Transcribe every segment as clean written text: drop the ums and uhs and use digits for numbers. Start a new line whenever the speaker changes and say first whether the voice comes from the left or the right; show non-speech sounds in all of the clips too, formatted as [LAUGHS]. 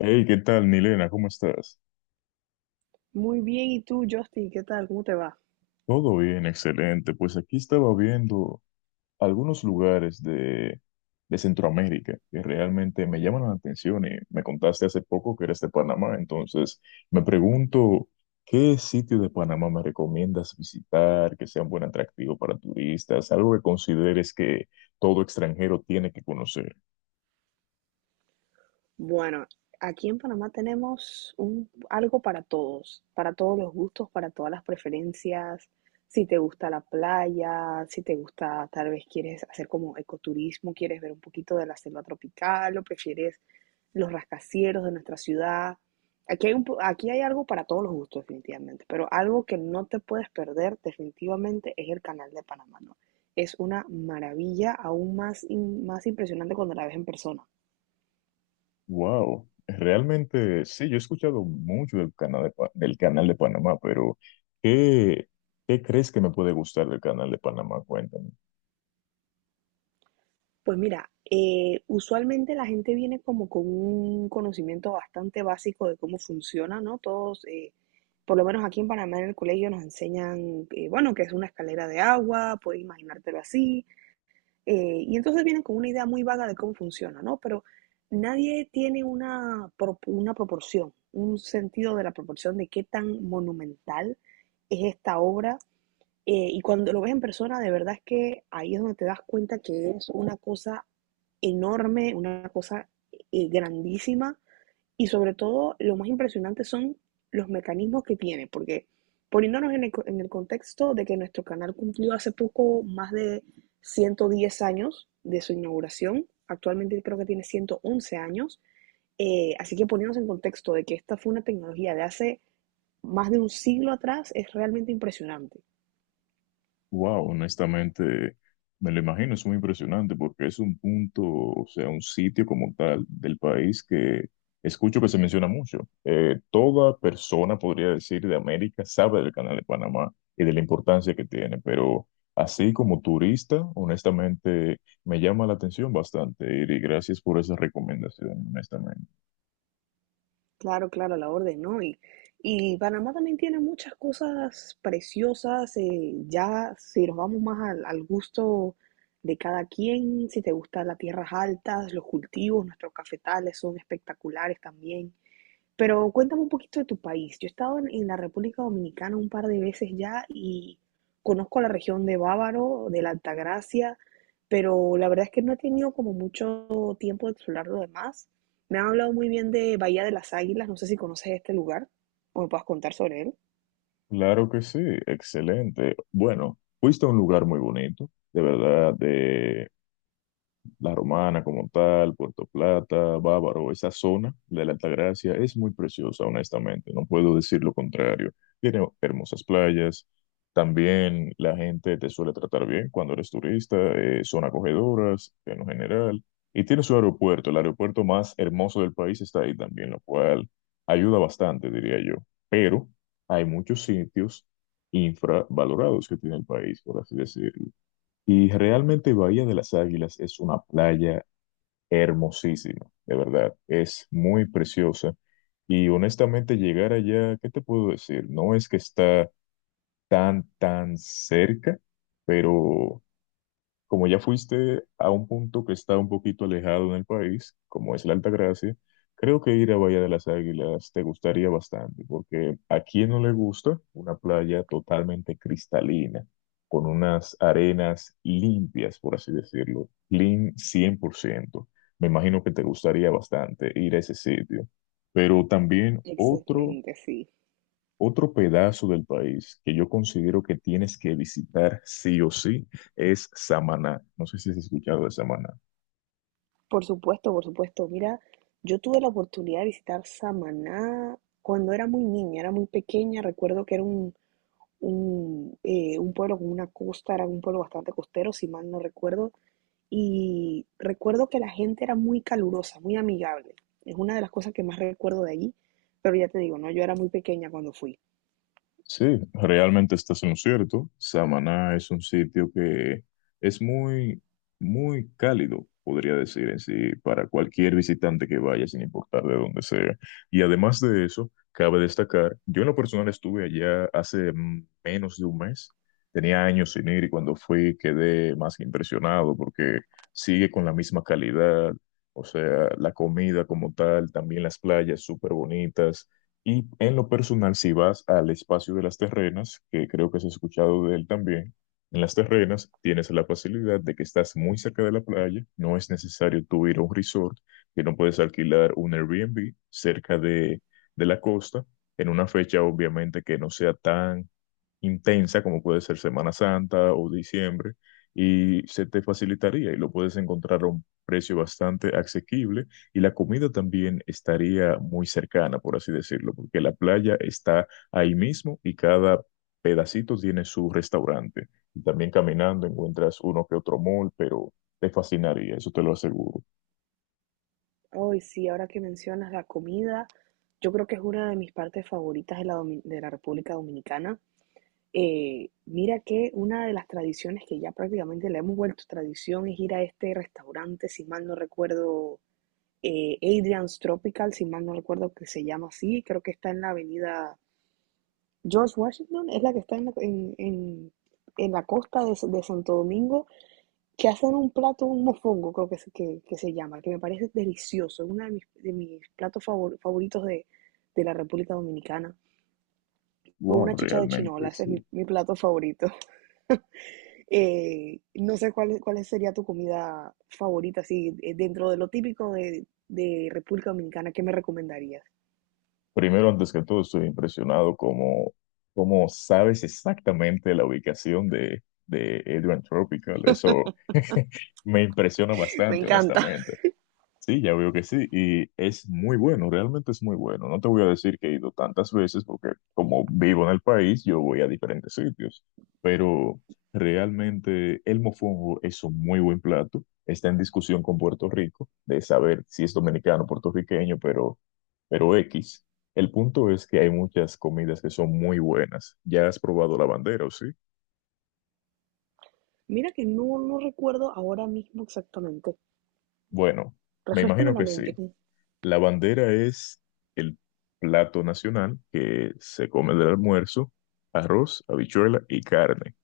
left: Hey, ¿qué tal, Milena? ¿Cómo estás?
right: Muy bien, ¿y tú, Justin? ¿Qué tal? ¿Cómo te va?
left: Todo bien, excelente. Pues aquí estaba viendo algunos lugares de Centroamérica que realmente me llaman la atención y me contaste hace poco que eres de Panamá, entonces me pregunto, ¿qué sitio de Panamá me recomiendas visitar que sea un buen atractivo para turistas? Algo que consideres que todo extranjero tiene que conocer.
right: Bueno, aquí en Panamá tenemos algo para todos los gustos, para todas las preferencias. Si te gusta la playa, si te gusta, tal vez quieres hacer como ecoturismo, quieres ver un poquito de la selva tropical o prefieres los rascacielos de nuestra ciudad. Aquí hay algo para todos los gustos, definitivamente, pero algo que no te puedes perder definitivamente es el canal de Panamá, ¿no? Es una maravilla aún más, más impresionante cuando la ves en persona.
left: Wow, realmente sí, yo he escuchado mucho del canal de, del canal de Panamá, pero ¿qué, ¿qué crees que me puede gustar del canal de Panamá? Cuéntame.
right: Pues mira, usualmente la gente viene como con un conocimiento bastante básico de cómo funciona, ¿no? Todos, por lo menos aquí en Panamá en el colegio nos enseñan, bueno, que es una escalera de agua, puedes imaginártelo así. Y entonces vienen con una idea muy vaga de cómo funciona, ¿no? Pero nadie tiene una proporción, un sentido de la proporción de qué tan monumental es esta obra. Y cuando lo ves en persona, de verdad es que ahí es donde te das cuenta que es una cosa enorme, una cosa grandísima, y sobre todo, lo más impresionante son los mecanismos que tiene, porque poniéndonos en el contexto de que nuestro canal cumplió hace poco más de 110 años de su inauguración, actualmente creo que tiene 111 años. Así que poniéndonos en contexto de que esta fue una tecnología de hace más de un siglo atrás, es realmente impresionante.
left: Wow, honestamente, me lo imagino, es muy impresionante porque es un punto, o sea, un sitio como tal del país que escucho que se menciona mucho. Toda persona, podría decir, de América sabe del Canal de Panamá y de la importancia que tiene, pero así como turista, honestamente, me llama la atención bastante, y gracias por esa recomendación, honestamente.
right: Claro, claro, a la orden, ¿no? Y Panamá también tiene muchas cosas preciosas, ya si nos vamos más al gusto de cada quien, si te gustan las tierras altas, los cultivos, nuestros cafetales son espectaculares también. Pero cuéntame un poquito de tu país. Yo he estado en la República Dominicana un par de veces ya y conozco la región de Bávaro, de la Altagracia, pero la verdad es que no he tenido como mucho tiempo de explorar lo demás. Me han hablado muy bien de Bahía de las Águilas, no sé si conoces este lugar o me puedas contar sobre él.
left: Claro que sí, excelente. Bueno, fuiste a un lugar muy bonito, de verdad, La Romana como tal, Puerto Plata, Bávaro, esa zona de la Altagracia es muy preciosa, honestamente, no puedo decir lo contrario. Tiene hermosas playas, también la gente te suele tratar bien cuando eres turista, son acogedoras en lo general, y tiene su aeropuerto, el aeropuerto más hermoso del país está ahí también, lo cual ayuda bastante, diría yo. Pero hay muchos sitios infravalorados que tiene el país, por así decirlo, y realmente Bahía de las Águilas es una playa hermosísima, de verdad, es muy preciosa. Y honestamente llegar allá, ¿qué te puedo decir? No es que está tan cerca, pero como ya fuiste a un punto que está un poquito alejado en el país, como es la Altagracia, creo que ir a Bahía de las Águilas te gustaría bastante, porque a quien no le gusta una playa totalmente cristalina, con unas arenas limpias, por así decirlo, clean 100%. Me imagino que te gustaría bastante ir a ese sitio. Pero también otro
right: Excelente, sí.
left: otro pedazo del país que yo considero que tienes que visitar sí o sí es Samaná. No sé si has escuchado de Samaná.
right: Por supuesto, por supuesto. Mira, yo tuve la oportunidad de visitar Samaná cuando era muy niña, era muy pequeña. Recuerdo que era un pueblo con una costa, era un pueblo bastante costero, si mal no recuerdo, y recuerdo que la gente era muy calurosa, muy amigable. Es una de las cosas que más recuerdo de allí, pero ya te digo, no, yo era muy pequeña cuando fui.
left: Sí, realmente estás en lo cierto. Samaná es un sitio que es muy cálido, podría decir en sí, para cualquier visitante que vaya, sin importar de dónde sea. Y además de eso, cabe destacar, yo en lo personal estuve allá hace menos de un mes. Tenía años sin ir y cuando fui quedé más que impresionado porque sigue con la misma calidad. O sea, la comida como tal, también las playas súper bonitas. Y en lo personal, si vas al espacio de las terrenas, que creo que has escuchado de él también, en las terrenas tienes la facilidad de que estás muy cerca de la playa, no es necesario tú ir a un resort, que no puedes alquilar un Airbnb cerca de la costa, en una fecha obviamente que no sea tan intensa, como puede ser Semana Santa o diciembre, y se te facilitaría y lo puedes encontrar a un precio bastante asequible y la comida también estaría muy cercana, por así decirlo, porque la playa está ahí mismo y cada pedacito tiene su restaurante. Y también caminando encuentras uno que otro mall, pero te fascinaría, eso te lo aseguro.
right: Ay sí, ahora que mencionas la comida, yo creo que es una de mis partes favoritas de de la República Dominicana. Mira que una de las tradiciones que ya prácticamente le hemos vuelto tradición es ir a este restaurante, si mal no recuerdo, Adrian's Tropical, si mal no recuerdo que se llama así, creo que está en la avenida George Washington, es la que está en la costa de Santo Domingo, que hacen un plato, un mofongo, creo que se llama, que me parece delicioso, es uno de de mis platos favoritos de la República Dominicana. Con
left: Wow,
right: una chicha de chinola,
left: realmente,
right: ese es
left: sí.
right: mi plato favorito. [LAUGHS] No sé cuál sería tu comida favorita, así, dentro de lo típico de República Dominicana, ¿qué me recomendarías?
left: Primero, antes que todo, estoy impresionado cómo sabes exactamente la ubicación de Adrian Tropical. Eso [LAUGHS] me impresiona
right: [LAUGHS] Me
left: bastante,
right: encanta.
left: honestamente. Sí, ya veo que sí. Y es muy bueno, realmente es muy bueno. No te voy a decir que he ido tantas veces porque como vivo en el país, yo voy a diferentes sitios. Pero realmente el mofongo es un muy buen plato. Está en discusión con Puerto Rico de saber si es dominicano o puertorriqueño, pero... Pero X, el punto es que hay muchas comidas que son muy buenas. ¿Ya has probado la bandera o sí?
right: Mira que no, no recuerdo ahora mismo exactamente.
left: Bueno, me
right: Refrescame
left: imagino
right: la
left: que sí.
right: mente.
left: La bandera es el plato nacional que se come del almuerzo, arroz, habichuela y carne.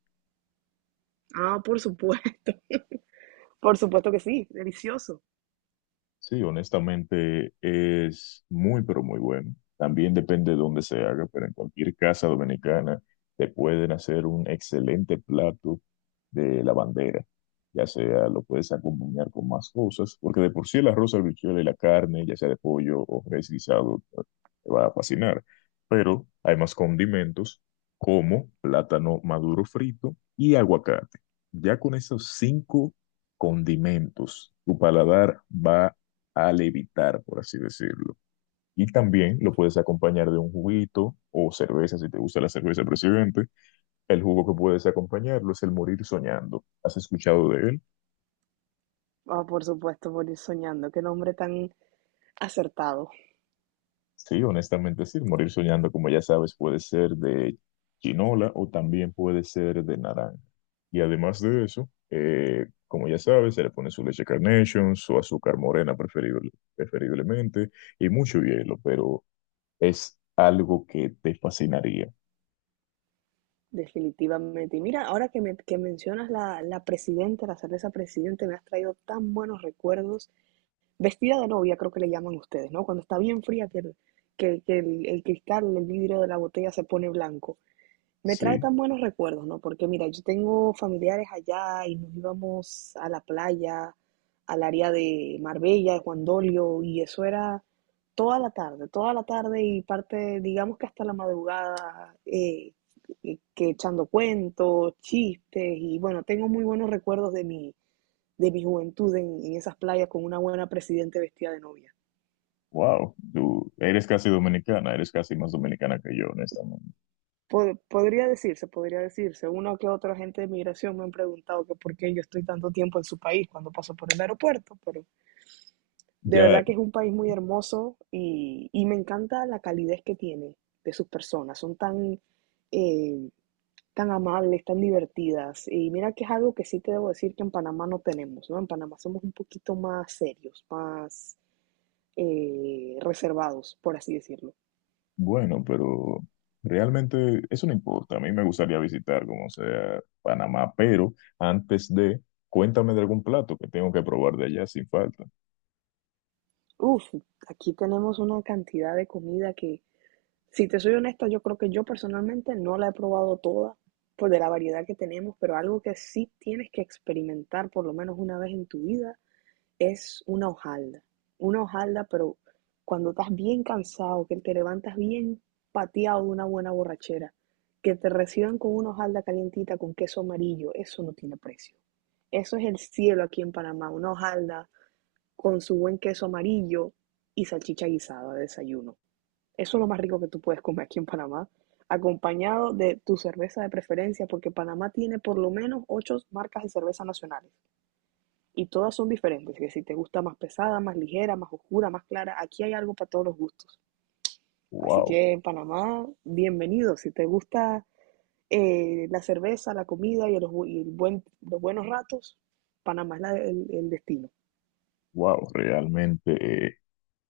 right: Ah, por supuesto. [LAUGHS] Por supuesto que sí, delicioso.
left: Sí, honestamente es muy, pero muy bueno. También depende de dónde se haga, pero en cualquier casa dominicana te pueden hacer un excelente plato de la bandera. Ya sea lo puedes acompañar con más cosas, porque de por sí el arroz, la habichuela y la carne, ya sea de pollo o res guisado, te va a fascinar. Pero hay más condimentos como plátano maduro frito y aguacate. Ya con esos cinco condimentos, tu paladar va a levitar, por así decirlo. Y también lo puedes acompañar de un juguito o cerveza, si te gusta la cerveza, presidente. El jugo que puedes acompañarlo es el morir soñando. ¿Has escuchado de él?
right: Ah, por supuesto, por ir soñando. Qué nombre tan acertado,
left: Sí, honestamente sí. Morir soñando, como ya sabes, puede ser de chinola o también puede ser de naranja. Y además de eso, como ya sabes, se le pone su leche Carnation, su azúcar morena preferiblemente y mucho hielo, pero es algo que te fascinaría.
right: definitivamente. Y mira, ahora que mencionas la presidenta, la cerveza presidente, me has traído tan buenos recuerdos. Vestida de novia, creo que le llaman ustedes, ¿no? Cuando está bien fría, que el cristal, el vidrio de la botella se pone blanco. Me trae
left: Sí.
right: tan buenos recuerdos, ¿no? Porque mira, yo tengo familiares allá y nos íbamos a la playa, al área de Marbella, de Juan Dolio, y eso era toda la tarde y parte, digamos que hasta la madrugada, que echando cuentos, chistes, y bueno, tengo muy buenos recuerdos de de mi juventud en esas playas con una buena presidente vestida de novia.
left: Wow, tú eres casi dominicana, eres casi más dominicana que yo, honestamente.
right: Podría decirse, podría decirse. Una que otra gente de migración me han preguntado que por qué yo estoy tanto tiempo en su país cuando paso por el aeropuerto, pero de
left: Ya,
right: verdad que es un país muy hermoso y me encanta la calidez que tiene de sus personas. Son tan, eh, tan amables, tan divertidas. Y mira que es algo que sí te debo decir que en Panamá no tenemos, ¿no? En Panamá somos un poquito más serios, más reservados, por así decirlo.
left: bueno, pero realmente eso no importa. A mí me gustaría visitar, como sea, Panamá, pero antes de, cuéntame de algún plato que tengo que probar de allá sin falta.
right: Uf, aquí tenemos una cantidad de comida que... Si te soy honesta, yo creo que yo personalmente no la he probado toda por de la variedad que tenemos, pero algo que sí tienes que experimentar por lo menos una vez en tu vida es una hojalda. Una hojalda, pero cuando estás bien cansado, que te levantas bien pateado de una buena borrachera, que te reciban con una hojalda calientita con queso amarillo, eso no tiene precio. Eso es el cielo aquí en Panamá, una hojalda con su buen queso amarillo y salchicha guisada de desayuno. Eso es lo más rico que tú puedes comer aquí en Panamá, acompañado de tu cerveza de preferencia, porque Panamá tiene por lo menos 8 marcas de cerveza nacionales y todas son diferentes, que si te gusta más pesada, más ligera, más oscura, más clara, aquí hay algo para todos los gustos. Así
left: Wow,
right: que en Panamá, bienvenido. Si te gusta la cerveza, la comida y los buenos ratos, Panamá es el destino.
left: wow, realmente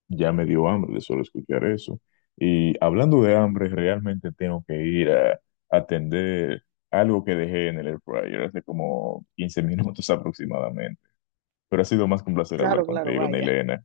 left: ya me dio hambre de solo escuchar eso. Y hablando de hambre, realmente tengo que ir a atender algo que dejé en el air fryer hace como 15 [LAUGHS] minutos aproximadamente. Pero ha sido más que un placer hablar
right: Claro, claro,
left: contigo,
right: vaya.
left: Nilena.